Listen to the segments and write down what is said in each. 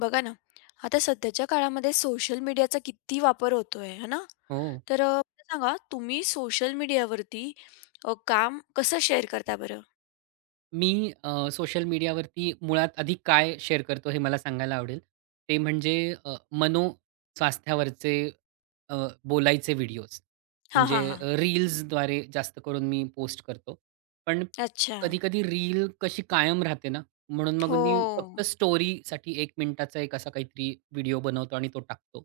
बघा ना, आता सध्याच्या काळामध्ये सोशल मीडियाचा किती वापर होतोय, है, ना? हो. तर मला सांगा तुम्ही सोशल मीडियावरती काम कसं शेअर करता बरं? मी सोशल मीडियावरती मुळात आधी काय शेअर करतो हे मला सांगायला आवडेल. ते म्हणजे मनोस्वास्थ्यावरचे अ, बोलायचे व्हिडिओज. हां, म्हणजे हां, हां. रील्सद्वारे जास्त करून मी पोस्ट करतो. पण अच्छा. कधी-कधी रील कशी कायम राहते ना, म्हणून मग हो. मी फक्त स्टोरीसाठी 1 मिनिटाचा एक असा काहीतरी व्हिडिओ बनवतो आणि तो टाकतो.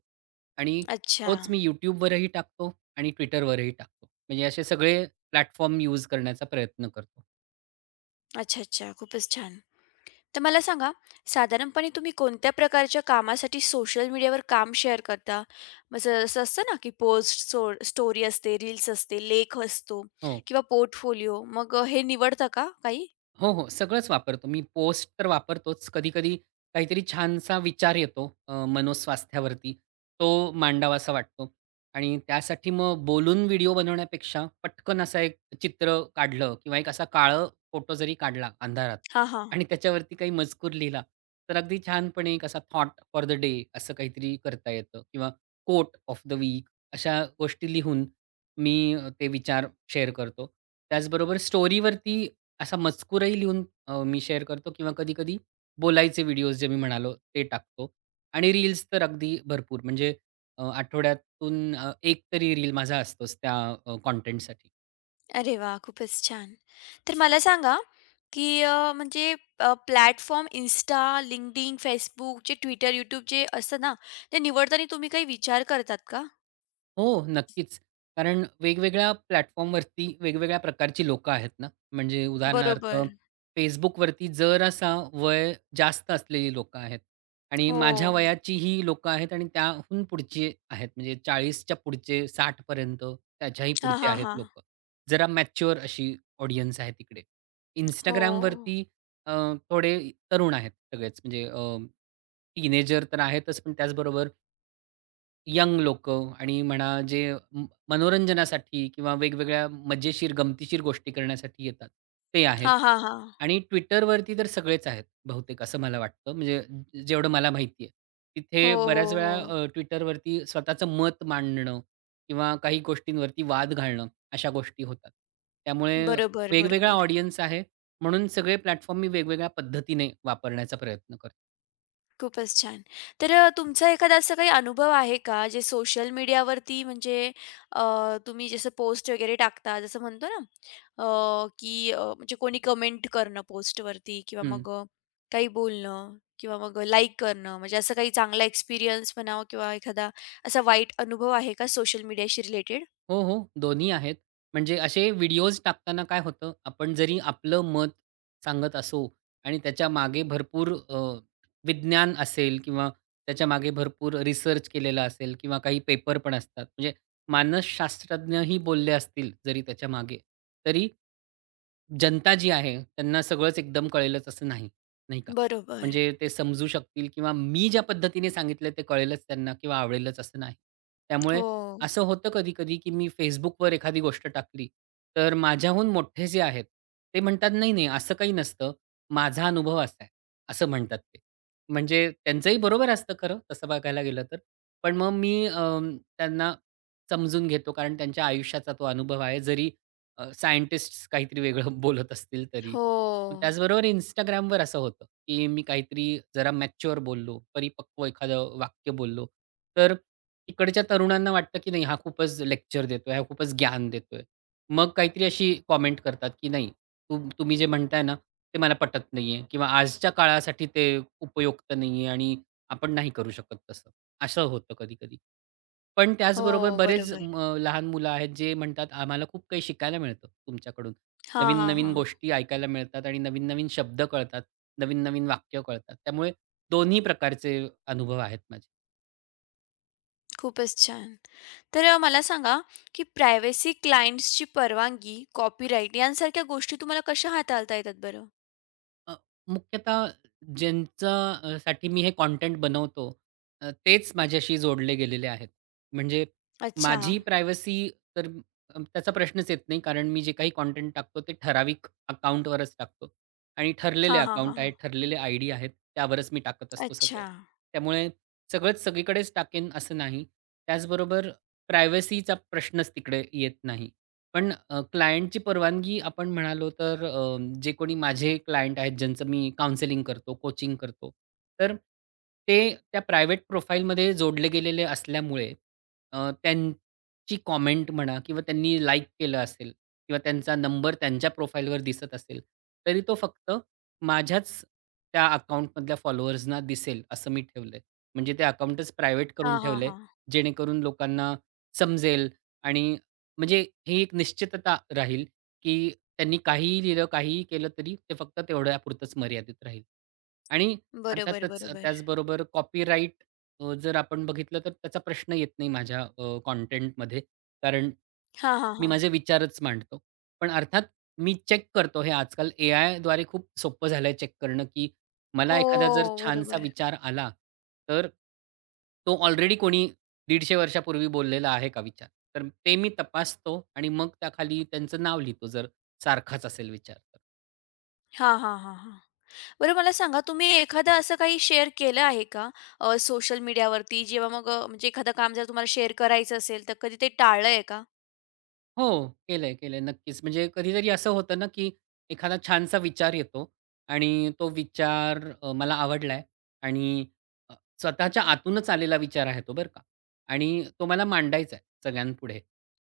आणि अच्छा. तोच मी YouTubeवरही टाकतो आणि Twitterवरही टाकतो. म्हणजे असे सगळे प्लॅटफॉर्म यूज करण्याचा प्रयत्न करतो. अच्छा, अच्छा. खूपच छान. तर मला सांगा साधारणपणे तुम्ही कोणत्या प्रकारच्या कामासाठी सोशल मीडियावर काम शेअर करता? म्हणजे असं असतं ना, की पोस्ट, स्टोरी असते, रील्स असते, लेख असतो हो. किंवा पोर्टफोलिओ. मग हे निवडता का काही? हो, हो. सगळंच वापरतो. मी पोस्ट तर वापरतोच. कधी-कधी काहीतरी छानसा विचार येतो मनोस्वास्थ्यावरती. तो मांडावासा वाटतो आणि त्यासाठी मग बोलून व्हिडिओ बनवण्यापेक्षा पटकन असा एक चित्र काढलं किंवा एक असा काळं फोटो जरी काढला अंधारात हां, हां. आणि त्याच्यावरती काही मजकूर लिहिला, तर अगदी छानपणे एक असा थॉट फॉर द डे असं काहीतरी करता येतं किंवा कोट ऑफ द वीक अशा गोष्टी लिहून मी ते विचार शेअर करतो. त्याचबरोबर स्टोरीवरती असा मजकूरही लिहून मी शेअर करतो किंवा कधी-कधी बोलायचे व्हिडिओज जे मी म्हणालो ते टाकतो. आणि रील्स तर अगदी भरपूर म्हणजे आठवड्यातून 1 तरी रील माझा असतोच त्या कंटेंटसाठी. अरे वाह! खूपच छान. तर मला सांगा, की म्हणजे प्लॅटफॉर्म Insta, LinkedIn, Facebook, जे Twitter, YouTube जे असतं ना, ते निवडताना तुम्ही काही विचार करतात का? हो, नक्कीच. कारण वेगवेगळ्या प्लॅटफॉर्मवरती वेगवेगळ्या प्रकारची लोकं आहेत ना. म्हणजे उदाहरणार्थ बरोबर. Facebookवरती जरासा वय जास्त असलेली लोकं आहेत आणि माझ्या हो. वयाची ही लोकं आहेत आणि त्याहून पुढची आहेत. म्हणजे 40च्या पुढचे 60 त्याच्याही हां, पुढचे हां, आहेत हां. लोकं. जरा मॅच्युअर अशी ऑडियन्स आहे तिकडे. हो. Instagramवरती अ, थोडे तरुण आहेत सगळेच म्हणजे टीनेजर तर आहेतच, पण त्याचबरोबर यंग लोकं आणि म्हणा जे मनोरंजनासाठी किंवा वेगवेगळ्या मजेशीर, गमतीशीर गोष्टी करण्यासाठी येतात, ते आहेत. हां, हां, हां. आणि Twitterवरती तर सगळेच आहेत बहुतेक असं मला वाटतं. म्हणजे जेवढं मला माहिती आहे. हो, तिथे हो, बऱ्याच हो. वेळा Twitterवरती स्वतःचं मत मांडणं किंवा काही गोष्टींवरती वाद घालणं अशा गोष्टी होतात. त्यामुळे बरोबर, वेगवेगळा बरोबर. ऑडियन्स आहे म्हणून सगळे प्लॅटफॉर्म मी वेगवेगळ्या पद्धतीने वापरण्याचा प्रयत्न करतो. खूपच छान. तर तुमचा एखादा असा काही अनुभव आहे का, जे सोशल मीडियावरती म्हणजे अ, तुम्ही जसं पोस्ट वगैरे टाकता, जसं म्हणतो ना, म्हणजे कोणी कमेंट करणं पोस्टवरती किंवा हं. मग काही बोलणं किंवा मग लाईक करणं, म्हणजे असं काही चांगला एक्सपिरियन्स म्हणावा किंवा एखादा असा वाईट अनुभव आहे का सोशल मीडियाशी रिलेटेड? हो, हो. दोन्ही आहेत. म्हणजे असे व्हिडिओज टाकताना काय होतं, आपण जरी आपलं मत सांगत असो आणि त्याच्या मागे भरपूर विज्ञान असेल किंवा त्याच्या मागे भरपूर रिसर्च केलेला असेल किंवा काही पेपर पण असतात. म्हणजे मानसशास्त्रज्ञही बोलले असतील जरी त्याच्यामागे, तरी जनता जी आहे, त्यांना सगळंच एकदम कळेलच असं नाही, नाही का? बरोबर. म्हणजे ते समजू शकतील किंवा मी ज्या पद्धतीने सांगितलं ते कळेलच त्यांना किंवा आवडेलच असं नाही. त्यामुळे हो. असं होतं कधी-कधी, की मी Facebookवर एखादी गोष्ट टाकली, तर माझ्याहून मोठे जे आहेत, ते म्हणतात, "नाही, नाही, असं काही नसतं. माझा अनुभव असा आहे." असं म्हणतात ते. म्हणजे त्यांचंही बरोबर असतं खरं तसं बघायला गेलं तर. पण मग मी त्यांना समजून घेतो कारण त्यांच्या आयुष्याचा तो अनुभव आहे. जरी सायंटिस्ट्स काहीतरी वेगळं बोलत असतील तरी. मग हो. त्याचबरोबर Instagramवर असं होतं, की मी काहीतरी जरा मॅच्युअर बोललो, परिपक्व एखादं वाक्य बोललो, तर तिकडच्या तरुणांना वाटतं, की नाही हा खूपच लेक्चर देतोय, हा खूपच ज्ञान देतोय. मग काहीतरी अशी कॉमेंट करतात, की नाही तुम्ही जे म्हणताय ना, ते मला पटत नाहीये किंवा आजच्या काळासाठी ते उपयुक्त नाहीये आणि आपण नाही करू शकत तसं. असं होतं कधी-कधी. पण हो, त्याचबरोबर बरेच बरोबर. लहान मुलं आहेत जे म्हणतात, "आम्हाला खूप काही शिकायला मिळतं तुमच्याकडून. हां, हां, नवीन-नवीन हां. गोष्टी ऐकायला मिळतात आणि नवीन-नवीन शब्द कळतात, नवीन-नवीन वाक्य कळतात." त्यामुळे दोन्ही प्रकारचे अनुभव आहेत. खूपच छान. तर मला सांगा, की प्रायव्हसी, क्लायंट्सची परवानगी, कॉपीराइट यांसारख्या गोष्टी तुम्हाला कशा हाताळता येतात बरं? अ, मुख्यतः ज्यांचा साठी मी हे कॉन्टेंट बनवतो तेच माझ्याशी जोडले गेलेले आहेत. म्हणजे अच्छा. माझी प्रायव्हसी तर त्याचा प्रश्नच येत नाही. कारण मी जे काही कॉन्टेंट टाकतो ते ठराविक अकाउंटवरच टाकतो आणि ठरलेले हां, हां, हां, अकाउंट हां. आहेत, ठरलेले आयडी आहेत, त्यावरच मी टाकत असतो सगळं. अच्छा. त्यामुळे सगळंच सगळीकडेच टाकेन असं नाही. त्याचबरोबर प्रायव्हसीचा प्रश्नच तिकडे येत नाही. पण क्लायंटची परवानगी आपण म्हणालो तर जे कोणी माझे क्लायंट आहेत ज्यांचं मी काउन्सिलिंग करतो, कोचिंग करतो. तर ते त्या प्रायव्हेट प्रोफाईलमध्ये जोडले गेलेले असल्यामुळे त्यांची कॉमेंट म्हणा किंवा त्यांनी लाइक केलं असेल किंवा त्यांचा नंबर त्यांच्या प्रोफाईलवर दिसत असेल, तरी तो फक्त माझ्याच त्या अकाउंटमधल्या फॉलोअर्सना दिसेल असं मी ठेवलंय. म्हणजे ते अकाउंटच प्रायव्हेट हां, करून हां, ठेवलंय, हां. जेणेकरून लोकांना समजेल आणि म्हणजे ही एक निश्चितता राहील, की त्यांनी काहीही लिहिलं, काहीही केलं तरी ते फक्त तेवढ्यापुरतंच मर्यादित राहील. आणि बरोबर, अर्थातच बरोबर. त्याचबरोबर कॉपीराइट जर आपण बघितलं तर त्याचा प्रश्न येत नाही माझ्या. कारण हां, हां, मी हां. माझे विचारच मांडतो. पण अर्थात मी चेक करतो हे आजकाल एआयद्वारे खूप सोपं झालंय चेक करणं, की हो, मला एखादा जर छानसा बरोबर. विचार आला, तर तो ऑलरेडी कोणी 150 वर्षापूर्वी बोललेला आहे का विचार? तर ते मी तपासतो आणि मग त्याखाली त्यांचं नाव लिहितो, जर सारखाच असेल विचार. हां, हां, हां, हां. बरं मला सांगा तुम्ही एखादं असं काही शेअर केलं आहे का? सोशल मीडियावरती जेव्हा मग म्हणजे एखादं काम जर तुम्हाला शेअर करायचं असेल, तर कधी ते टाळलं आहे का? हो. केलंय, केलंय. नक्कीच. म्हणजे कधीतरी असं होतं ना, की एखादा छानसा विचार येतो आणि तो विचार मला आवडलाय आणि अ, स्वतःच्या आतूनच आलेला विचार आहे तो बरं का आणि तो मला मांडायचा आहे सगळ्यांपुढे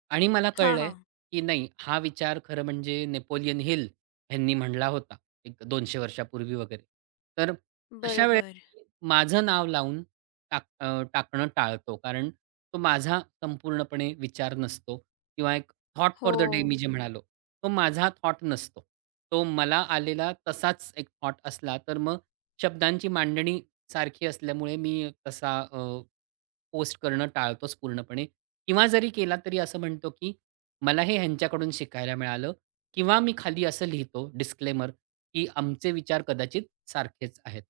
आणि मला हां, कळलंय, हां. की नाही हा विचार खरं म्हणजे नेपोलियन हिल ह्यांनी म्हणला होता एक 200 वर्षापूर्वी वगैरे. तर अशा बरोबर. वेळेस माझं नाव लावून टाकणं टाळतो. कारण तो माझा संपूर्णपणे विचार नसतो किंवा एक थॉट हो. फॉर द डे मी जे म्हणालो, तो माझा थॉट नसतो. तो मला आलेला तसाच एक थॉट असला, तर मग शब्दांची मांडणी सारखी असल्यामुळे मी तसा पोस्ट करणं टाळतोच पूर्णपणे किंवा जरी केला तरी असं म्हणतो, की मला हे ह्यांच्याकडून शिकायला मिळालं किंवा मी खाली असं लिहितो डिस्क्लेमर, की आमचे विचार कदाचित सारखेच आहेत.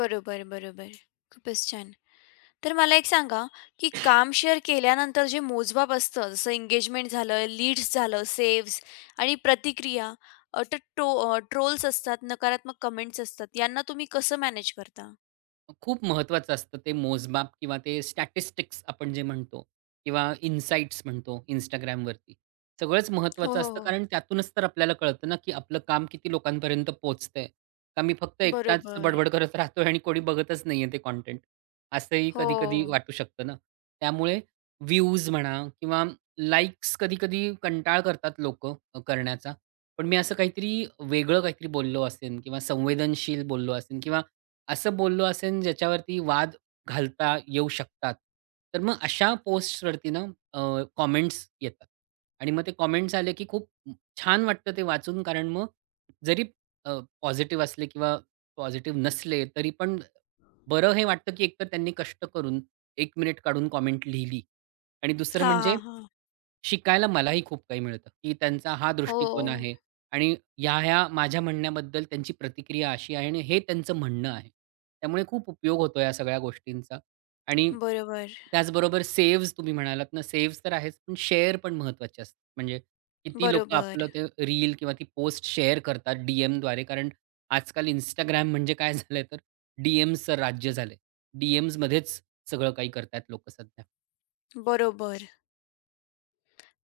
बरोबर, बरोबर. खूपच छान. तर मला एक सांगा, की काम शेअर केल्यानंतर जे मोजमाप असतं, जसं एंगेजमेंट झालं, लीड्स झालं, सेव्हज आणि प्रतिक्रिया, अ, तर टो अ, ट्रोल्स असतात, नकारात्मक कमेंट्स असतात, यांना तुम्ही कसं मॅनेज करता? खूप महत्त्वाचं असतं ते मोजमाप किंवा ते स्टॅटिस्टिक्स आपण जे म्हणतो किंवा इन्साइट्स म्हणतो Instagramवरती. सगळंच हो, महत्त्वाचं हो, असतं हो. कारण त्यातूनच तर आपल्याला कळतं ना, की आपलं काम किती लोकांपर्यंत पोहोचतंय. का मी फक्त एकटाच बरोबर. बडबड करत राहतोय आणि कोणी बघतच नाहीये ते कंटेंट. असंही हो. कधी-कधी वाटू शकतं ना. त्यामुळे व्ह्यूज म्हणा किंवा लाइक्स कधी-कधी कंटाळ करतात लोकं करण्याचा. पण मी असं काहीतरी वेगळं काहीतरी बोललो असेन किंवा संवेदनशील बोललो असेन किंवा असं बोललो असेन ज्याच्यावरती वाद घालता येऊ शकतात. तर मग अशा पोस्ट्सवरती ना कॉमेंट्स येतात आणि मग ते कॉमेंट्स आले की खूप छान वाटतं ते वाचून कारण मग जरी पॉझिटिव्ह असले किंवा पॉझिटिव्ह नसले तरी पण बरं हे वाटतं की एकतर त्यांनी कष्ट करून 1 मिनिट काढून कॉमेंट लिहिली आणि दुसरं हां, म्हणजे हां, हां. शिकायला मलाही खूप काही मिळतं, की त्यांचा हा हो. दृष्टिकोन आहे. आणि ह्या-ह्या माझ्या म्हणण्याबद्दल त्यांची प्रतिक्रिया अशी आहे आणि हे त्यांचं म्हणणं आहे. त्यामुळे खूप उपयोग होतो या सगळ्या गोष्टींचा आणि बरोबर. त्याचबरोबर सेव्हज तुम्ही म्हणालात ना, सेव्हज तर आहेच, पण शेअर पण महत्त्वाचे असतात. म्हणजे किती लोकं बरोबर. आपलं ते रील किंवा ती पोस्ट शेअर करतात डीएमद्वारे. कारण आजकाल Instagram म्हणजे काय झालंय तर डीएम्सचं राज्य झालंय. डीएम्समध्येच सगळं काही करतायत लोकं सध्या. बरोबर.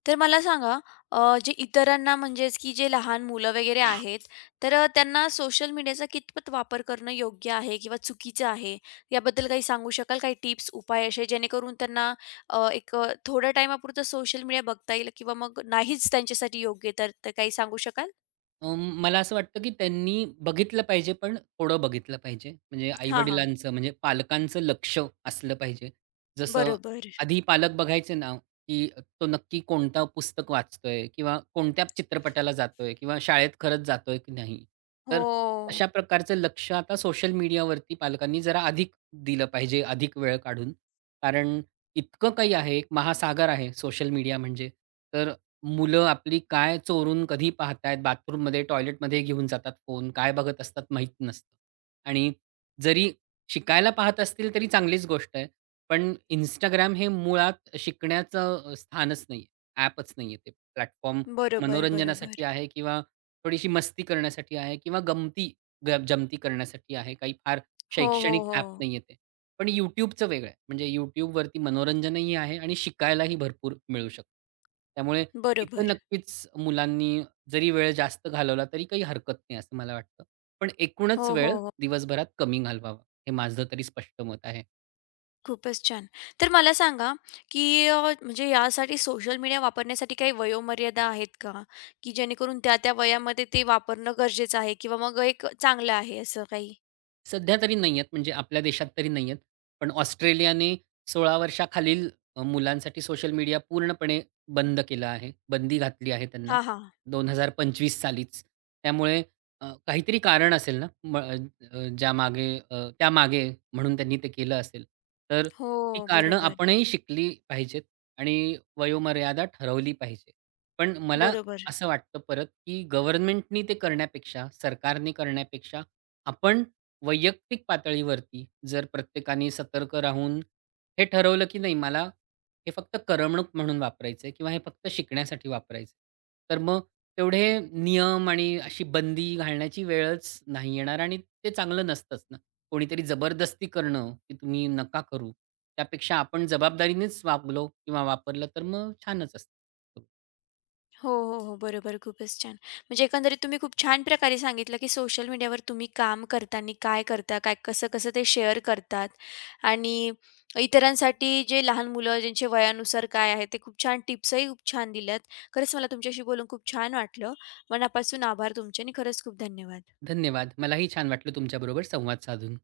तर मला सांगा जे इतरांना म्हणजेच की जे लहान मुलं वगैरे आहेत, तर त्यांना सोशल मीडियाचा कितपत वापर करणं योग्य आहे किंवा चुकीचं आहे? याबद्दल काही सांगू शकाल? काही टिप्स, उपाय असे जेणेकरून त्यांना थोड्या टाईमापुरतं सोशल मीडिया बघता येईल किंवा मग नाहीच त्यांच्यासाठी योग्य तर तर काही सांगू शकाल? अं, मला असं वाटतं, की त्यांनी बघितलं पाहिजे, पण थोडं बघितलं पाहिजे. म्हणजे हां, हां. आई-वडिलांचं, म्हणजे पालकांचं लक्ष असलं पाहिजे. जसं बरोबर. आधी पालक बघायचे ना, की तो नक्की कोणता पुस्तक वाचतोय किंवा कोणत्या चित्रपटाला जातोय किंवा शाळेत खरंच जातोय की नाही. तर हो. अशा प्रकारचं लक्ष आता सोशल मीडियावरती पालकांनी जरा अधिक दिलं पाहिजे, अधिक वेळ काढून. कारण इतकं काही आहे, एक महासागर आहे सोशल मीडिया म्हणजे. तर मुलं आपली काय चोरून कधी पाहतायत, बाथरूममध्ये, टॉयलेटमध्ये घेऊन जातात फोन, काय बघत असतात माहीत नसतं. आणि जरी शिकायला पाहत असतील तरी चांगलीच गोष्ट आहे. पण इंस्टाग्राम हे मुळात शिकण्याचं स्थानच नाहीये, ॲपच नाहीये ते प्लॅटफॉर्म. बरोबर, मनोरंजनासाठी बरोबर. आहे किंवा थोडीशी मस्ती करण्यासाठी आहे किंवा गमती ग जमती करण्यासाठी आहे. काही फार हो, हो, शैक्षणिक हो. ॲप नाहीये ते. पण YouTubeचं वेगळं आहे. म्हणजे YouTubeवरती मनोरंजनही आहे आणि शिकायलाही भरपूर मिळू शकतं. त्यामुळे तिथं बरोबर. नक्कीच मुलांनी जरी वेळ जास्त घालवला तरी काही हरकत नाही असं मला वाटतं. पण एकूणच हो, वेळ हो, हो. दिवसभरात कमी घालवावा, हे माझं तरी स्पष्ट मत आहे. खूपच छान. तर मला सांगा, की म्हणजे यासाठी सोशल मीडिया वापरण्यासाठी काही वयोमर्यादा आहेत का? की जेणेकरून त्या-त्या वयामध्ये ते वापरणं गरजेचं आहे किंवा मग एक चांगलं आहे असं काही? सध्या तरी नाही आहेत, म्हणजे आपल्या देशात तरी नाही आहेत. पण ऑस्ट्रेलियाने 16 वर्षाखालील मुलांसाठी सोशल मीडिया पूर्णपणे बंद केला आहे. बंदी घातली आहे त्यांना हां, हां. 2025 सालीच. त्यामुळे काहीतरी कारण असेल ना, ज्यामागे त्यामागे म्हणून त्यांनी ते केलं असेल. तर ती हो, कारणं बरोबर. आपणही शिकली पाहिजेत आणि वयोमर्यादा ठरवली पाहिजे. पण मला बरोबर. असं वाटतं परत, की गव्हर्नमेंटनी ते करण्यापेक्षा, सरकारने करण्यापेक्षा आपण वैयक्तिक पातळीवरती जर प्रत्येकाने सतर्क राहून हे ठरवलं की नाही मला हे फक्त करमणूक म्हणून वापरायचं आहे किंवा हे फक्त शिकण्यासाठी वापरायचं आहे. तर मग तेवढे नियम आणि अशी बंदी घालण्याची वेळच नाही येणार आणि ते चांगलं नसतंच ना. कोणीतरी जबरदस्ती करणं की तुम्ही नका करू. त्यापेक्षा आपण जबाबदारीनेच वागलो किंवा वापरलं तर मग छानच असतं. हो, हो, हो. बरोबर. खूपच छान. म्हणजे एकंदरीत तुम्ही खूप छान प्रकारे सांगितलं, की सोशल मीडियावर तुम्ही काम करतांनी काय करता? काय कसं-कसं ते शेअर करतात आणि इतरांसाठी जे लहान मुलं ज्यांच्या वयानुसार काय आहे ते खूप छान टिप्सही खूप छान दिल्यात. खरंच मला तुमच्याशी बोलून खूप छान वाटलं. मनापासून आभार तुमचे आणि खरंच खूप धन्यवाद. धन्यवाद. मलाही छान वाटलं तुमच्याबरोबर संवाद साधून.